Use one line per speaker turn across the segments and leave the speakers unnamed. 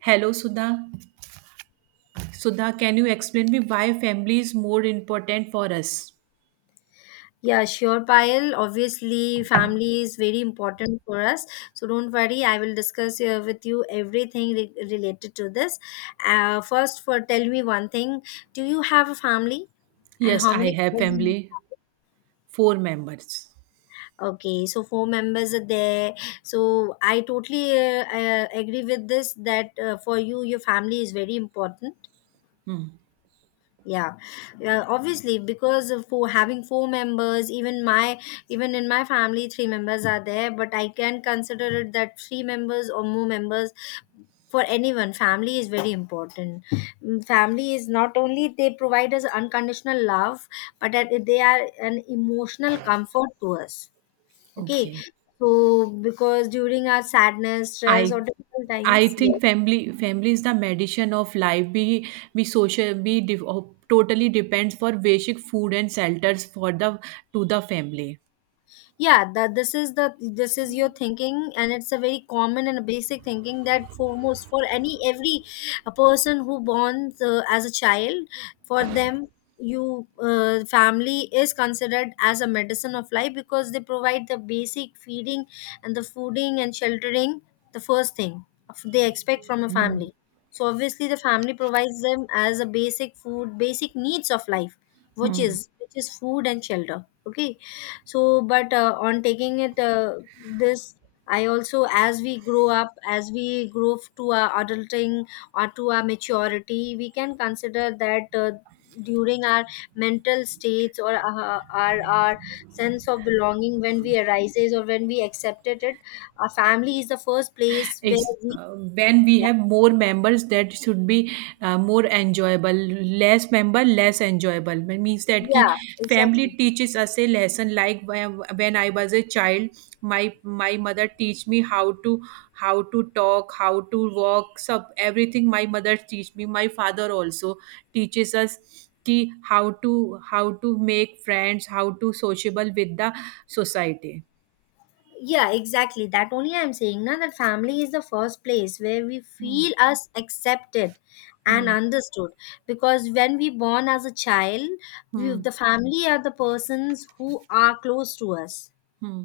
Hello, Sudha. Sudha, can you explain me why family is more important for us?
Yeah, sure, Payal. Obviously, family is very important for us. So don't worry, I will discuss with you everything related to this. First, for tell me one thing. Do you have a family, and
Yes,
how
I
many
have
members? In-
family, four members.
Okay, so four members are there. So I totally agree with this that for you, your family is very important.
Hmm.
Yeah, yeah, obviously because of for having four members, even in my family, three members are there. But I can consider it that three members or more members for anyone. Family is very important. Mm, family is not only they provide us unconditional love, but that they are an emotional comfort to us. Okay,
Okay.
so because during our sadness, stress,
I
or difficult
I
times, yes,
think family is the medicine of life. We social we de- totally depends for basic food and shelters for the family.
yeah that this is your thinking and it's a very common and a basic thinking that foremost for any every a person who born as a child for them you family is considered as a medicine of life because they provide the basic feeding and the fooding and sheltering the first thing they expect from a
Hmm.
family. So obviously the family provides them as a basic food, basic needs of life,
Hmm.
which is food and shelter. Okay, so but on taking it this I also as we grow up, as we to our adulting or to our maturity, we can consider that during our mental states or our sense of belonging when we arises or when we accepted it, our family is the first place where
It's
we
when we
yeah
have more members that should be more enjoyable. Less member, less enjoyable. It means that ki
yeah
family
exactly.
teaches us a lesson. Like when I was a child, my mother teach me how to talk, how to walk, sub everything. My mother teach me. My father also teaches us ki how to make friends, how to sociable with the society.
Yeah, exactly. That only I'm saying now that family is the first place where we
Hmm.
feel us accepted and
Hmm.
understood. Because when we born as a child, we,
Hmm.
the family are the persons who are close to us.
Hmm.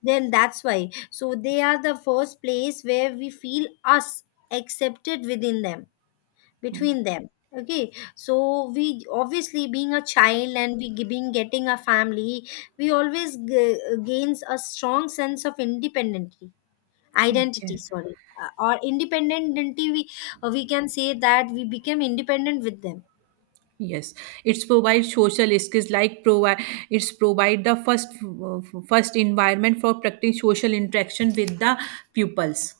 Then that's why. So they are the first place where we feel us accepted within them, between them. Okay, so we obviously being a child and we being getting a family, we always gains a strong sense of independently identity,
Okay.
sorry, or independent identity. We we can say that we became independent with them.
Yes, it's provide social skills, like provide, it's provide the first environment for practicing social interaction with the pupils.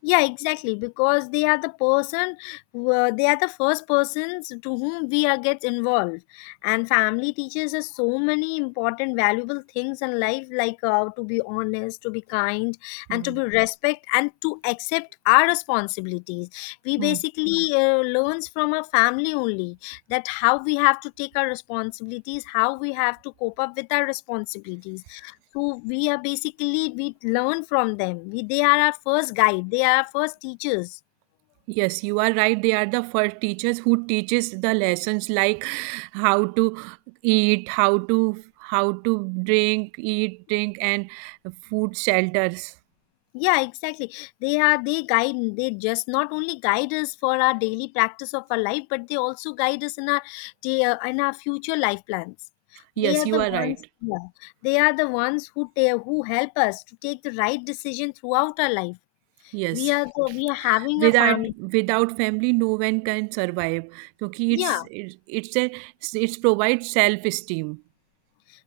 Yeah exactly, because they are the person who, they are the first persons to whom we are gets involved, and family teaches us so many important valuable things in life, like to be honest, to be kind, and to
Hmm.
be respect, and to accept our responsibilities. We
Hmm.
basically learns from our family only, that how we have to take our responsibilities, how we have to cope up with our responsibilities. So we are basically we learn from them. We they are our first guide, they are our first teachers.
Yes, you are right. They are the first teachers who teaches the lessons, like how to eat, how to drink, eat, drink, and food shelters.
Yeah exactly, they are they guide, they just not only guide us for our daily practice of our life, but they also guide us in our day in our future life plans. They
Yes,
are
you
the
are
ones,
right.
yeah, they are the ones who help us to take the right decision throughout our life. We
Yes.
are the, we are having a
without
family.
without family no one can survive. Because
Yeah.
it's a, it's provide self esteem,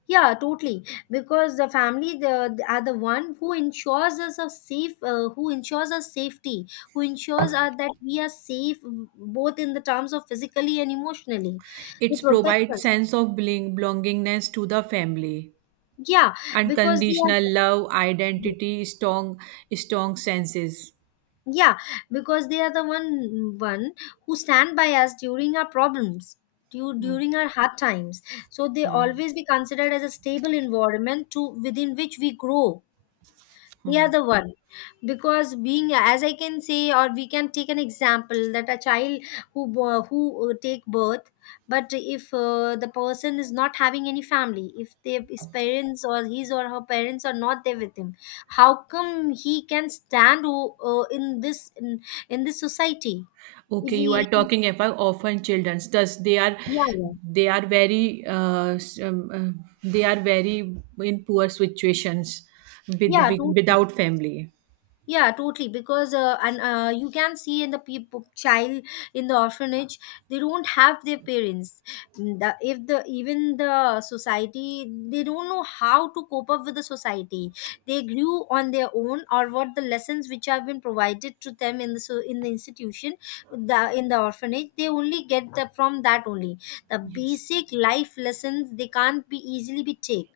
Yeah, totally. Because the family the, are the one who ensures us a safe, who ensures us safety, who ensures us that we are safe both in the terms of physically and emotionally. They
it's
protect
provide
us.
sense of belongingness to the family,
Yeah, because they
unconditional
are.
love, identity, strong senses.
Yeah, because they are the one who stand by us during our problems,
Hmm,
during our hard times. So they
hmm,
always be considered as a stable environment to within which we grow. They are
hmm.
the one. Because being as I can say, or we can take an example that a child who take birth, but if the person is not having any family, if they, his parents or his or her parents are not there with him, how come he can stand in this in this society. If
Okay, you are
he
talking about orphan children, thus they are
yeah yeah
they are very they are very in poor situations with,
yeah
with
totally.
without family.
Yeah, totally. Because and you can see in the people child in the orphanage, they don't have their parents. Mm, the, if the even the society, they don't know how to cope up with the society. They grew on their own, or what the lessons which have been provided to them in the so in the institution, the in the orphanage, they only get the, from that only the
Yes,
basic life lessons. They can't be easily be take.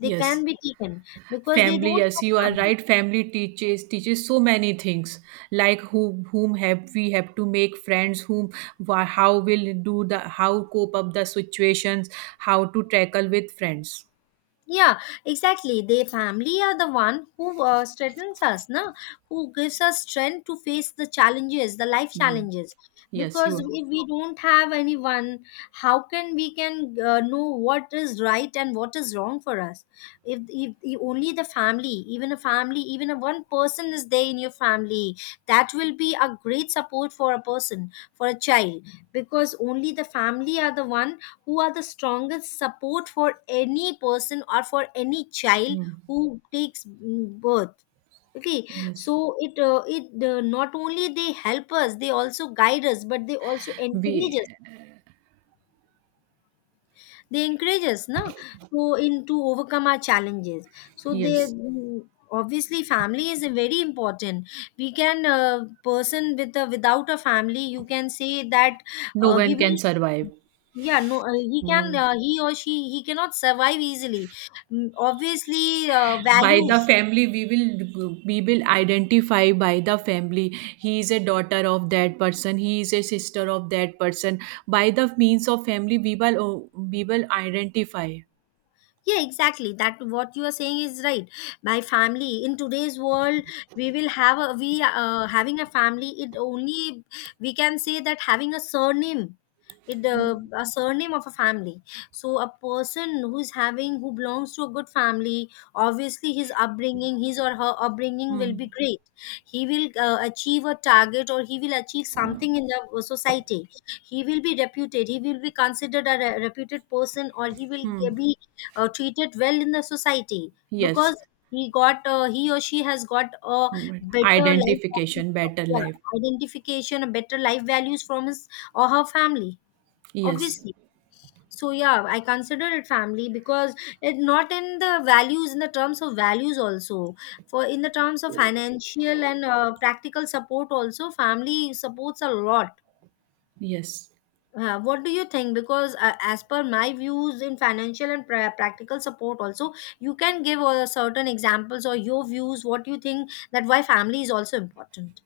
They can
yes,
be taken because they
family,
don't
yes,
have.
you are
Family.
right. Family teaches so many things, like who, whom have we have to make friends, how will do the, how cope up the situations, how to tackle with friends.
Yeah, exactly. They family are the one who strengthens us, na? Who gives us strength to face the challenges, the life
Hmm.
challenges.
Yes, you
Because
are.
if we don't have anyone, how can we can know what is right and what is wrong for us? If only the family, even a one person is there in your family, that will be a great support for a person, for a child. Because only the family are the one who are the strongest support for any person or for any child
Hmm.
who takes mm, birth. Okay,
Yes.
so it not only they help us, they also guide us, but they also encourage
We.
us. They encourage us, na, so in to overcome our challenges. So they
Yes.
obviously family is very important. We can person with a without a family, you can say that
No
he
one
will,
can survive.
yeah no he can
No.
he or she he cannot survive easily. Mm, obviously
By the
values.
family we will, identify. By the family, he is a daughter of that person, he is a sister of that person. By the means of family, we will identify.
Yeah exactly, that what you are saying is right. My family in today's world, we will have a we having a family, it only we can say that having a surname, it a surname of a family. So a person who is having who belongs to a good family, obviously his upbringing, his or her upbringing will be
Hmm.
great. He will achieve a target, or he will achieve something in the society. He will be reputed, he will be considered a reputed person, or he will be treated well in the society,
Yes.
because he got he or she has got a
Hmm.
better life value
Identification,
from,
better
yeah,
life.
identification, a better life values from his or her family,
Yes,
obviously. So yeah, I consider it family, because it not in the values, in the terms of values also, for in the terms of financial and practical support, also family supports a lot.
yes.
What do you think? Because as per my views in financial and practical support, also you can give certain examples or your views. What you think that why family is also important?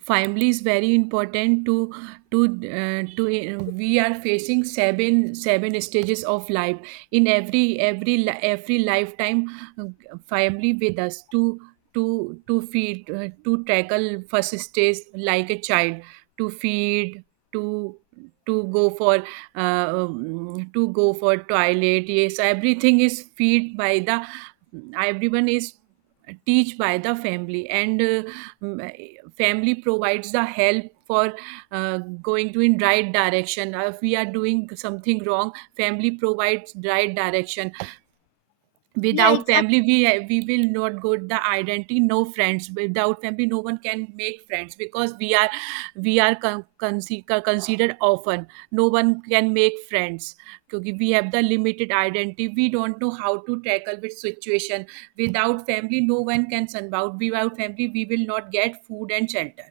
Family is very important. To to uh, to uh, we are facing seven stages of life in every lifetime. uh, family with us to feed, to tackle first stage like a child, to feed, to to go for to go for toilet. Yes, everything is feed by the, everyone is teach by the family, and family provides the help for going to in right direction. If we are doing something wrong, family provides right direction.
Yeah,
Without family,
exactly.
we will not get the identity, no friends. Without family, no one can make friends, because we are considered often. No one can make friends, because we have the limited identity. We don't know how to tackle with situation. Without family no one can survive. Without family we will not get food and shelter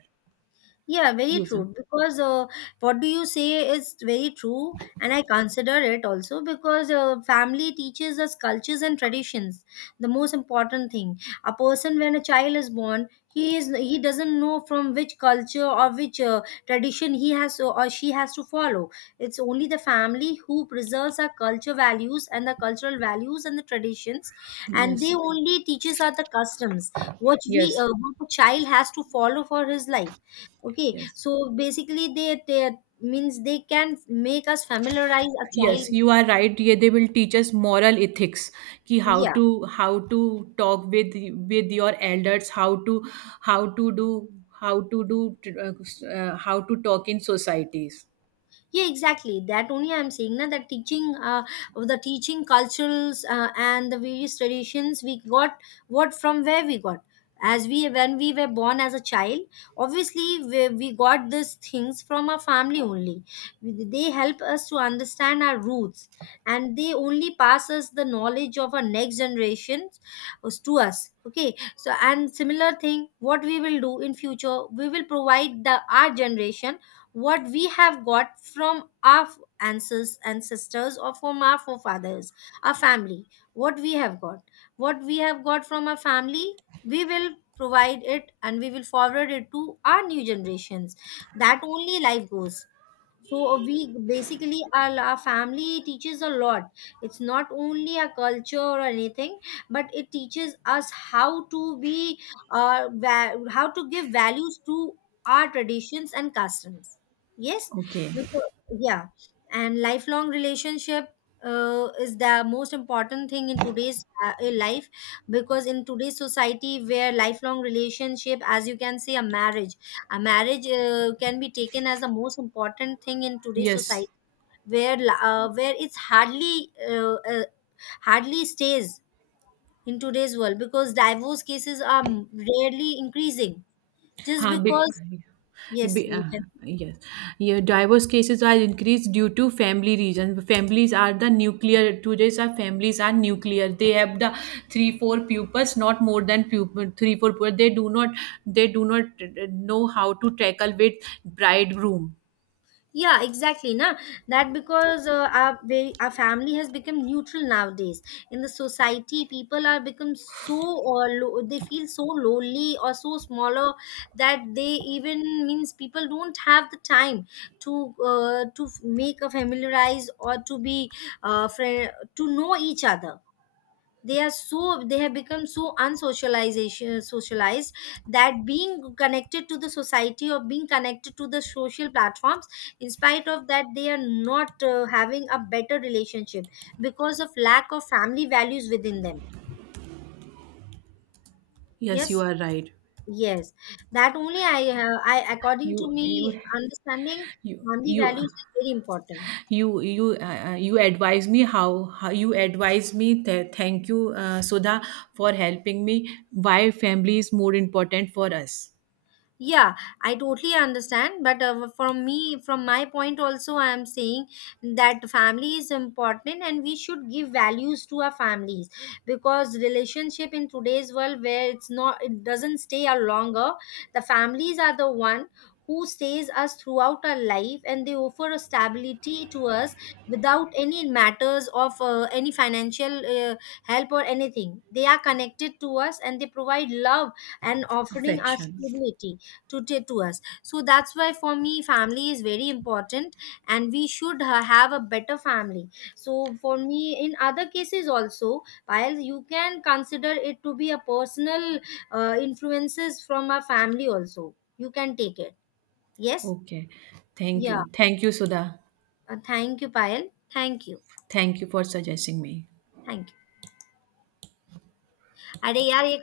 Yeah, very
user.
true. Because what do you say is very true, and I consider it also because family teaches us cultures and traditions. The most important thing, a person when a child is born, he is he doesn't know from which culture or which tradition he has to, or she has to follow. It's only the family who preserves our culture values and the cultural values and the traditions, and they
Yes,
only teaches us the customs which we
yes,
what a child has to follow for his life. Okay,
yes,
so basically they means they can make us familiarize a child.
yes. You are right. Yeah, they will teach us moral ethics, ki how
Yeah,
to how to talk with your elders, how to do how to do how to talk in societies.
yeah exactly, that only I'm saying now that teaching of the teaching cultures and the various traditions we got, what from where we got, as we when we were born as a child, obviously we got these things from our family only. They help us to understand our roots, and they only pass us the knowledge of our next generations, to us. Okay, so and similar thing what we will do in future, we will provide the our generation what we have got from our ancestors or from our forefathers, our family, what we have got what we have got from our family, we will provide it and we will forward it to our new generations. That only life goes. So we basically our family teaches a lot, it's not only a culture or anything, but it teaches us how to be how to give values to our traditions and customs, yes,
Okay.
because yeah. And lifelong relationship is the most important thing in today's life, because in today's society where lifelong relationship, as you can see, a marriage, a marriage can be taken as the most important thing in today's
Yes.
society, where where it's hardly stays in today's world, because divorce cases are rarely increasing. Just
Uh, be,
because yes,
be- uh,
you can.
yes, yeah, divorce cases are increased due to family reasons. Families are the nuclear. Today's our families are nuclear. They have the three four pupils, not more than pupil three four. Pupils. They do not know how to tackle with bridegroom.
Yeah exactly, na, that because our family has become neutral nowadays in the society. People are become so or they feel so lonely or so smaller that they even means people don't have the time to make a familiarize or to be friend to know each other. They are so they have become so unsocialization socialized, that being connected to the society or being connected to the social platforms, in spite of that they are not having a better relationship because of lack of family values within them.
Yes,
Yes,
you are right.
yes, that only I have I according to
You
me
you
understanding,
you
family
you
values is very important.
you you advise me, how you advise me. Thank you, Sudha, for helping me why family is more important for us.
Yeah, I totally understand, but from me from my point also I am saying that family is important and we should give values to our families, because relationship in today's world where it's not it doesn't stay a longer, the families are the one who stays us throughout our life, and they offer a stability to us without any matters of any financial help or anything. They are connected to us and they provide love and offering us
Affection.
stability today to us. So that's why for me family is very important, and we should have a better family. So for me in other cases also, while you can consider it to be a personal influences from a family, also you can take it. Yes.
Okay, thank you,
Yeah.
thank you, Sudha,
Thank you, Payal. Thank you.
thank you for suggesting me.
Thank you. अरे यार ये